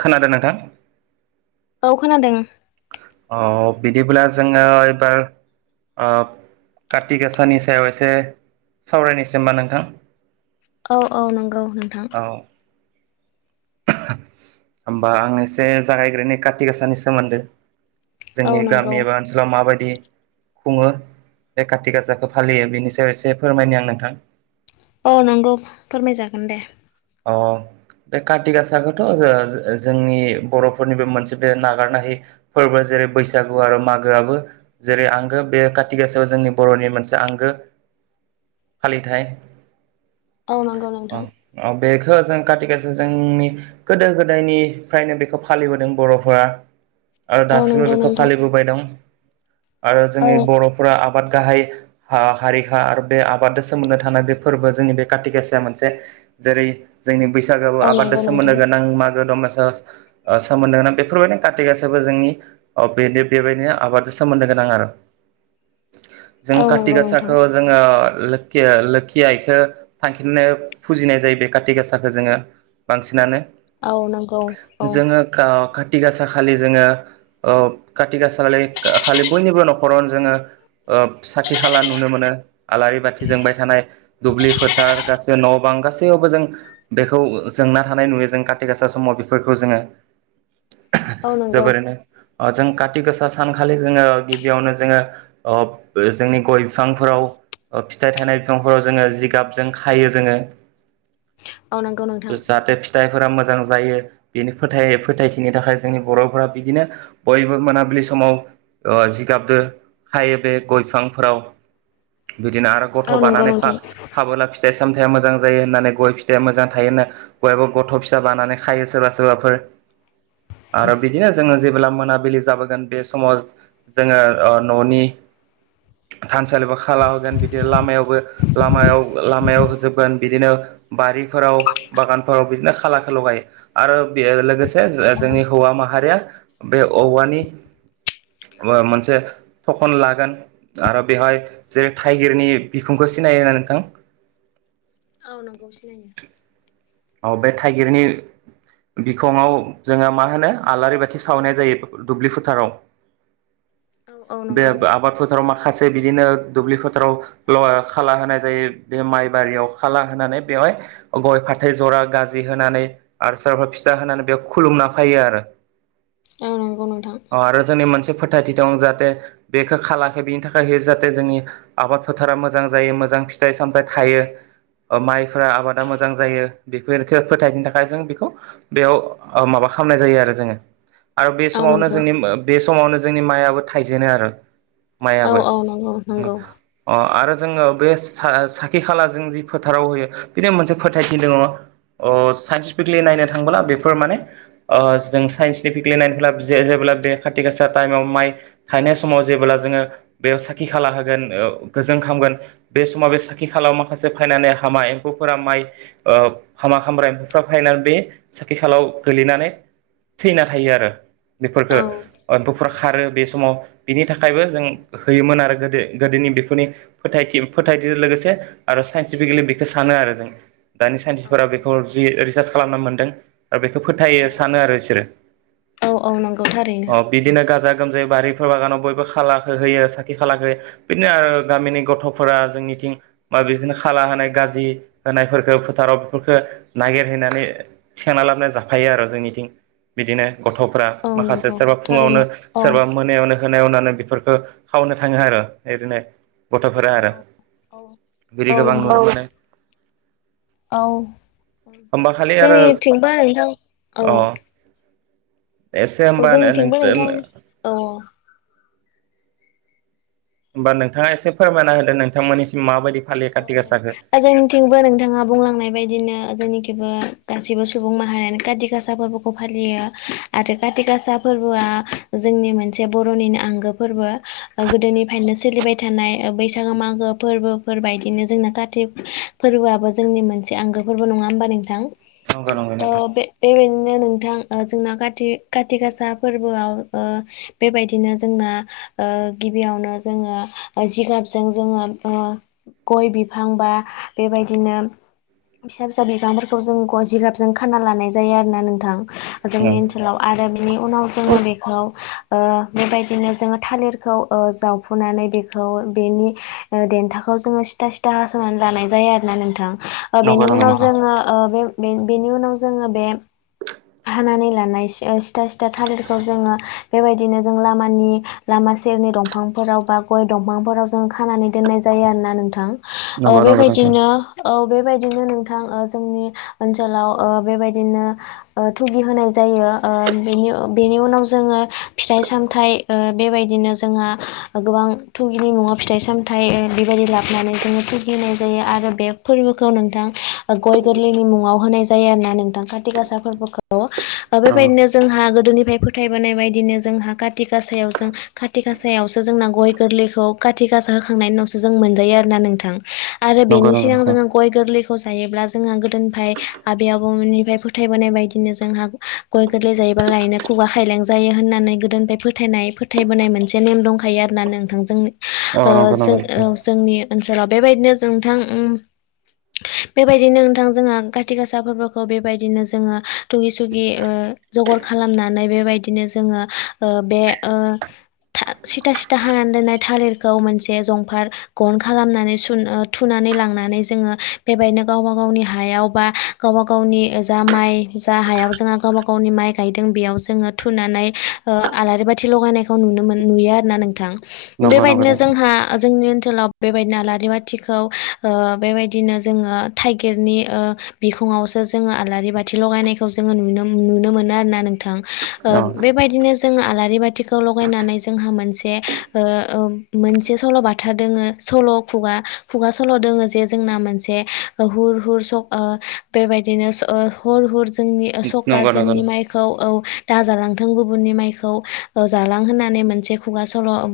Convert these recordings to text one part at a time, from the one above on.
खोनादों नोंथां। औ खोनादों। अ बिदिब्ला जोङो एबार काति गाासानि सायाव एसे सावरायनोसै नङा होमबा नोंथां। औ औ नंगौ नोंथां होमबा आं एसे जागायग्रो नै काथि गाासानि सोमोन्दै औ जोंनि नंगौ गामि एबा ओनसोलाव माबायदि खुङो बे कारति गासाखौ फालियो बेनि सायाव एसे फोरमायनो आं नोंथां औ नंगौ फोरमाय‌ जागोन दे औ बे कार्ति गासाखौथ' जोंनि बर'फोरनिबो मोनसे बे नागारनो है फोरबो जों जेरै बैसागु आरो मागोआबो जेरै आंगो बे कथि गाासायाव जोंनि बर'नि मोनसे आंगो [inaudible] फालिथाय औ नंगौ औ नोंथां औ बेखौ जों खाथि खासे जोंनि गोदो गोदायनिफ्रायनो बेखौ फालिबोदों बर'फोरा आरो औ दासिमबो नंगौ बेखौ नोंथां फालिबोबाय दं आरो औ जोंनि बर'फोरा आबाद गाहाय हारिखा आरो बे आबादजों सोमोन्दो थानाय बे फोरबो जोंनि बे काति गासाया मोनसे जेरै जोंनि बैसागोआवबो औ नंगौ आबादजों नोंथां सोमोन्दो गोनां मागो दमासि सोमोन्दो गोनां बेफोरबायदिनो कथि गाासबो जोंनि बेबायदिनो आबाद सोमोन्दो गोनां [inaudible] [inaudible] जों औ कारति नंगौ नोंथां गासाखौ जोङो लो-लोखि आइखौ थांखिनानै फुजिनाय जायो। बे काति गासा जोङो बांसिनानो औ नंगौ औ जोङो काति गासाखौ बांसिनानो खााथि गासा खालि जोङो खाति गासााय खालि बयनिबो न'खरावनो जोङो साखि खाला नुनो मोनो आलारि बाथि जोंबाय थानाय दुब्लि फोथार गासै न' गैयावबो जों बेखौ जोंना थानाय नुयो जों कारत गासा समाव बेफोरखौ जोङो औ नंगौ जोबोरैनो जों काति गोसा सानखालि जोङो गिबियावनो जोङो जोंनि गय बिफांफोराव फिथाइ थाइनाय बिफांफोराव जोङो जिगाबजों खायो जोङो। औ नंगौ नोंथां जाहाथे फिथाइ फोरा मोजां जायो बेनि फोथायथिनि थाखाय जोंनि बर'फोरा बिदिनो बयबो मोनिलि सम माव जिगाबदो हायो बे गयफांफोराव। [inaudible] बिदिनो आरो गथ' औ नंगौ बानानै नोंथां खाबोला फिथाइ सामथायाइया मोजां जायो होननानै गय फिथाइया मोजां थायोना गयाबो गथ' फिसा बानानै खायो सोरबा सोरबाफोर आरो बिदिनो जोङो जेब्ला मोनाबिलि जाबोगोन बे समाव जोङो न'नि थानसालिबो खाला होगोन बिदिनो लामायावबो लामायाव लामायाव होजोबगोन बिदिनो बारिफोराव बागानफोराव बिदिनो खाला खाल गायो आरो लोगोसे औ जोंनि हौवा मा माहारिया बे औवानि मोनसे थखन लागोन आरो बेवहाय जेरै थाइगिरनि बिखुंखौ [inaudible] लायो नोंथां औ नंगौ सिखाङो। औ बे थाइगिरनि बिखङाव जोङो मा होनो आलारि बाथि सावनाय जायो दुब्लि फोथाराव औ औ बे नंगौ आबा आबाद फोथाराव माखासे बिदिनो दुब्लि फोथाराव ल खाला होनाय जायो बे माइ बारियाव खाला होनानै बेवहाय गय फाथ थै जरा गाजि होनानै आरो सोरबा फिथा होनानै बेयाव खुलुमना फैयो आरो औ नंगौ नोंथां अ आरो जोंनि मोनस फोथायथि दं जाहाथे बेखौ खालाखै बिनि थाखाय जाहाथे जोंनि आबाद फोथारा मोजां जायो मो जां फिथाइ सामथाइ थायो माइफोरा आबादा मोजां जायो बेफोरखो फोथायनो थाखाय जों बेखौ बेयाव ओ माबा खामनाय जायो आरो जोङो आरो बे औ समावनो नंगौ जोंनि मो बे समावनो जोंनि मायाबो थायजेनो आरो औ मायाबो औ नंगौ उम नंगौ अ आरो जोङो बे सा साखि खाला जों जि फोथाराव होयो बिनि मोनसे फोथायथि दङ अ साइन्टिफिकेलि नायनो थाङोब्ला बेफोर माने ओ जों साइन्टिफिकेलि नायनोब्ला जे यो जेब्ला बे खाथि गासा टाइमाव माइ थायनाय समाव जेब्ला जोङो बेयाव साखि खाला होगोन ओ गोजों खामगोन बे समाव बे साखि खालायाव माखासे फायनानै हामा एम्फौफोरा माइ ओ हामा खामग्रा एम्फौफ्रा फैनानै बे साखि खालायाव गोलैनानै थैना थायो आरो बेफोरखो औ एम्फौफोरा औ खारो बे समाव बिनि थाखायबो जों औ होयोमोन आरो गोदो गोदोनि बेफोरनि फोथायथि फोथायथिजों लोगोसे आरो साइन्टिफिकेलि बेखौ सानो आरो जों दानि औ फोराव नंगौ बेखौ जि रिसार्च खालामना मोनदों बेखौ औ फोथायो सानो आरो बिसोरो औ औ नंगौ थारैनो अ बिदिनो गाजा गोमजायै बारि फो बागानाव बयबो खालाखो होयो साखि खालाखो बिदिनो आरो गामिनि गथ'फोरा जोंनिथिं बिदिनो खाला होनाय गाजि होनायफोरखो फोथाराव फोरखो नागिरहैनानै सेना लाबोना जाफायो आरो जोंनिथिं बिदिनो गथ'फ्रा औ माखासे नंगौ सोरबा फुङावनो थारैनो औ सोरबा मोनायावनो होनायावनानो बेफोरखौ खावनो थाङो आरो ओरैनो गथ'फोरा औ आरो औ बिदि गोबां नु नंगौ [unintelligible] औ औ होमबा खालि आरो जोंनिथिंबो नोंथां औ अ एसे औ होमबा नों जोंनिथिंबो थो नोंथां नो औ होमबा नोंथाङा एसे फोरमायना होदो नोंथांमोननिसिम माबायदि फालियो काति गासाखौ औ जोंनिथिंबो नोंथाङा बुंलांनाय बायदिनो जोंनि खैबो गासिबो सुबुं माहारियानो काति गासा फोरबोखौ फालियो आरो काथि गासा फोरबोआ आ जोंनि मोनसे बर'निनो आंगो फोरबो गोदोनिफ्रायनो सोलिबाय थानाय बैसागो मागो फोरबो फोरबायदिनो जोंना कातिक फोरबोआबो जोंनि मोनसे आंगो फोरबो नङा होमबा नोंथां नंगौ नंगौ आ नोंथां बे बे बें नो नोंथां ओ जोंना खाथि खाथि गासा फोरबोआव ओ बेबायदिनो जोंना ओ गिबियावनो जोङो जिगाबजों जोङो ओ गय बिफां बा बेबायदिनो फिसा फिसा बिफांफोरखौ जों ग जिगाब जों खाना लानाय जायो आरोना नोंथां औ जोंनि ओनसोलाव आरो बिनि उनाव जोङो बेखौ ओ बेबायदिनो जोङो थालिरखौ ओ जावफुनानै बेखौ बेनि देन्था खौ जोङो सिथा सिथा हास'नानै लानाय जायो आरोना नोंथां ओ नंगौ बेनि नंगौ उनाव नोंथां जोङो ओ बे बे बेनि उनाव जोङो बे हानानै लानाय सि सिथा सिथा थालिरखौ जोङो बेबायदिनो जों लामानि लामा सेरनि दंफांफोराव बा गय दंफांफोराव जों खानानै दोननाय जायो जायो‌ आरोना नोंथां ओ नंगौ नंगौ नोंथां बेबायदिनो औ बेबाय दिनो नोंथां ओ जोंनि ओनसोलाव ओ बेबायदिनो ओ थुगि होनाय जायो ओ ओ बेनि बेनि उनाव जोङो फिथाइ सामथाइ ओ बेबायदिनो जोंहा गोबां थुगिनि मुं'आव फिथाइ सामथाइ बेबायदि लाबोनानै जोङो फुगिनाय जायो आरो बे फोरबोखौ नोंथां गय गोरलैनि मुङाव होनाय जायो आरोना नोंथां काथि गासा फोरबोखौ ओ औ बेबायदिनो जोंहा गोदोनिफ्राय फोथायबोनाय बायदिनो जोंहा काथिगासायाव जों काथिगासायावसो जोंना गय गोरलैखौ काथिगासा होखांनायनि उनावसो जों मोनजायो आरोना नोंथां आरो नंगौ बेनि नंगौ सिगां नोंथां जोङो गय गोरलैखौ जायोब्ला जोंहा गोदोनिफ्राय आबै आबौमोनिफ्राय फोथायबोनाय बायदिनो जोंहा गय गोरलै जायो बालायनो खुगा खायलें जायो होननानै गोदोनिफ्राय फोथायनाय फोथायबोनाय मोनसे नेम दंखायो आरोना नोंथां जों औ ओ नंगौ नामा नोंथां जोंनि ओनसोलाव बेबायदिनो जोंथां उम बेबायदिनो नोंथां जोंहा काथि गासा फोरबोखौ बेबायदिनो जोङो थुगि सुगि ओ जगर खालामनानै बेबायदिनो जोङो ओ बे ओ था सिथा सिथा हानानै दोननाय थालिरखौ मोनसे जं फार गन खालामनानै सुन ओ थुनानै लांनानै जोङो बेबादिनो गावबागावनि हायाव बा गावबा गावनि जा माइ जा हायाव जोंहा गावबा गावनि माइ गायदों बेयाव जोङो थुनानै ओ आलारि बाथि लगायनायखौ मोन नुयो आरोना नोंथां नंगौ नंगौ बेबायदिनो नोंथां जोंहा जोंनि ओनसोलाव बेबायदिनो आलारि बाथिखौ ओ बेबायदिनो जोङो थाइगिरनि ओ बिखङावसो जोङो आलारि बाथि लगायनायखौ जोङो नुनो नुनो मोनो आरोना नोंथां ओ औ बे बेबायदिनो जों आलारि बाथिखौ लायनानै जोंहा मोनसे ओ मोनसे सल' बाथा दोङो सल' खुगा खुगा सल' दोङो जे जोंना मोनसे हुर हुर स ओ बेबायदिनो ओ हुर हुर जोंनि सखा नंगौ नंगौ जोंनि माइखौ औ दाजालांथों गुबुननि माइखौ ओ जालां होननानै मोनसे खुगा सम' ओ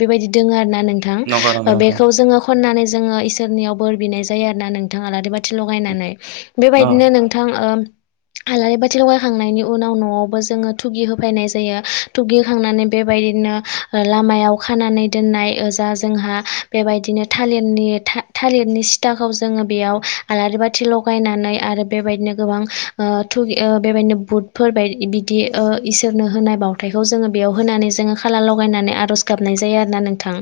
बेबायदि दोङो आरोना नोंथां नंगौ ओ नंगौ नोंथां बेखौ जोङो खननानै जोङो इ सोरनियाव बोर बिनाय जायो आरो ना नोंथां आलारि बाथि लगायनानै औ बेबायदिनो नोंथां ओ आलारि बाथि लगायखांनायनि उनाव न'आवबो जोङो थुगि होफैनाय जायो थुगि होखांनानै बेबाय दिनो लामायाव खानानै दोननाय ओ जा जोंहा बेबायदिनो थालिरनि थालिरनि सिथाखौ जोङो बेयाव आलारि बाथि लगायनानै आरो बेबायदिनो गोबां ओ थुगि ओ बेबायदिनो बुटफोर बायदि बिदि ओ इसोरनो होनाय बावथायखौ जोङो बेयाव होनानै जोङो खाला लगायनानै आर'ज गाबनाय जायो आरो ना नोंथां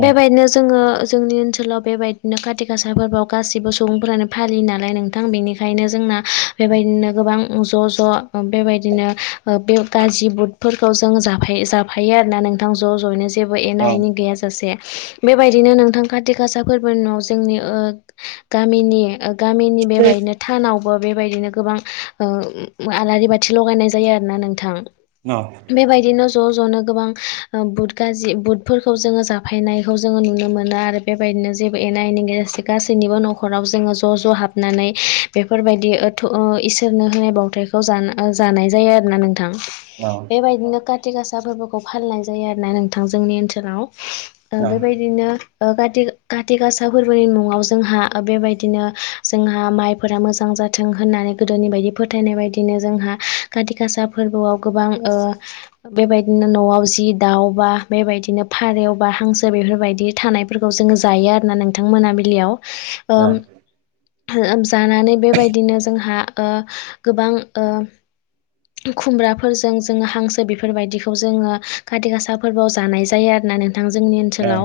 औ बेबायदिनो जोङो जोंनि ओनसोलाव बेबायदिनो खाथि गासा फोरबोआव गासिबो सुबुंफोरानो फालियो नालाय नोंथां बेनिखायनो जों ना बेबायदिनो गोबां ज' ज' बेबायदिनो बे गाज्रि बुटफोरखौ जों जों जाफा जाफायो आरोना नोंथां ज' जयैनो जेबो एना औ एनि गैयााजासे बेबायदिनो नोंथां कातिगासा फोरबोनि उनाव जोंनि गामिनि गामिनि बेबायदिनो टानाव बो बेबायदिनो गोबां ओ आलारि बाथि लगायनाय जायो आरो ना नोंथां औ बेबायदिनो ज' ज'नो गोबां बुद गाज्रि बुटफोरखौ जोङो जाफायनायखौ जोङो नुनो मोनो आरो बेबायदिनो जेबो एना एनि ग गासैनिबो न'खराव खराव जोङो ज' ज' हाबनानै बेफोरबायदि ओथ इसोरनो होनाय बावथायखौ जाना जान लानाय जायो आरोना नोंथां औ बेबायदिनो कातिगासा फोरबोखौ फालिनाय जायो आरो ना नोंथां जोंनि ओनसोलाव ओ औ बेबायदिनो ओ काथि काथिगासा फोरबोनि मुङाव जोंहा बेबायदिनो जोंहा माइफोरा मोजां जाथों होन्नानै गोदोनि बायदि फोथायनाय बायदिनो जोंहा काथिगासा फोरबोआव गोबां ओ बेबायदिनो न'आव जि दाउबा बेबायदिनो फारौ बा हांसो बेफोरबायदि थानायफोरखौ जोङो जायो आरोना नोंथां मोनाबिलियाव ओम जानानै बेबायदिनो जोंहा ओ गोबां ओ खुमब्राफोरजों जोङो हांसो बेफोरबायदिखौ जोङो खाथि गासाफोरबोआव जा नाय जायो आरोना नोंथां जोंनि ओनसोलाव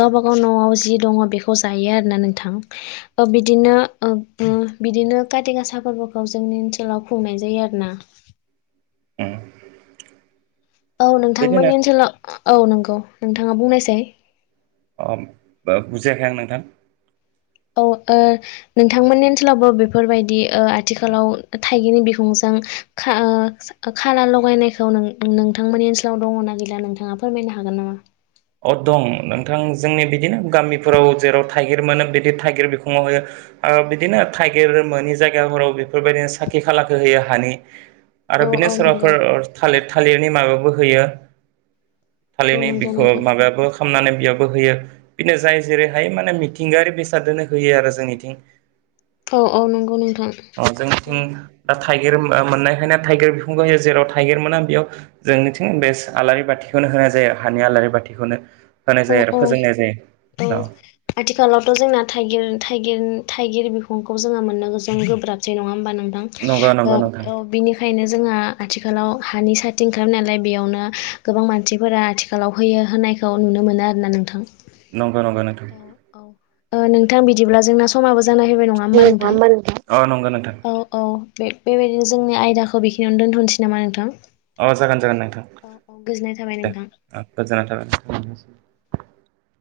गावबागाव न'आव जि दङ बेखौ जायो आरोना नोंथां बिदिनो बिदिनो खाथि गासा फोरबोखौ जोंनि ओनसोलाव खुंनाय जायो आरोना औ बिदिनो नोंथांमोननि ओनसोलाव औ नंगौ नोंथाङा बुंनोसै अ बुजियाखै आं नोंथां औ नोंथांमोननि ओनसोलावबो बेफोरबायदि आथिखालाव थाइगिनि बिखुं जायो खाला लगायनायखौ नोंथांनि ओनसोलाव दंङोना गैला नोंथांङा फोरमाय नो हागोन नामा अ दं नोंथां जोंनि बिदिनो गामिफोराव जेराव थाइगिर मोनो बिदि थाइगिर बिखंङाव होयो बिदिनो थाइगिर मोनोनि जायगाफोराव बेफोरबायदिनो साखि खालाखौ होयो हानि आरो औ बिदिनो औ नंगौ सोरबाफोर थालिर थालिरनि माबाबो होयो औ थालिरनि नंगौ बिखौ नोंथां माबायाबो खालामनानै बेयावाब होयो बिदिनो जाय जेरैहाय माने मिथिंगायारि बेसादनो होयो आरो जोंनिथिं औ औ नंगौ नोंथां जोंंनि थिं थाइगिर मोननायखायनो थाइगिर बिखुंखौ जेराव थाइगिर मोना बेयाव जोंनिथिं आलारि बाथिखौ होनाय जायो हानि आलारि बाथिखौनो होनाय औ जायो आरो औ फोजोंनाय जायो । औ आथिखालावथ' जोंना थाइगिर थगिर थाइगिर बे फंखौ जोंङो मोननो गोब्राब नंङा नंगौ होमबाना नंगौ नोंथां बिनिखायनो जोंहा आथिखालाव हानि साथिं ओंखारनायालाय बेयावनो गोबां मानसिफोरा आथिखालाव होयो होननायखौ नुनो मोनो आरोना नोंथां नंगौ नंगौ नोंथां औ - औ नोंथां बिदिब्ला जोंना समा जनाय फैनाय नंङा हबा नङा नोंथां होमबा अ नंगौ नोंथां औ औ बेबायदिनो जोंनि आयदाखौ बेयावनो दोनथ'सै नामा नोंथां औ जागोन जागोन नायोन औ औ गोजोननाय थाबाय दे नोंथां गोजोन थाबाय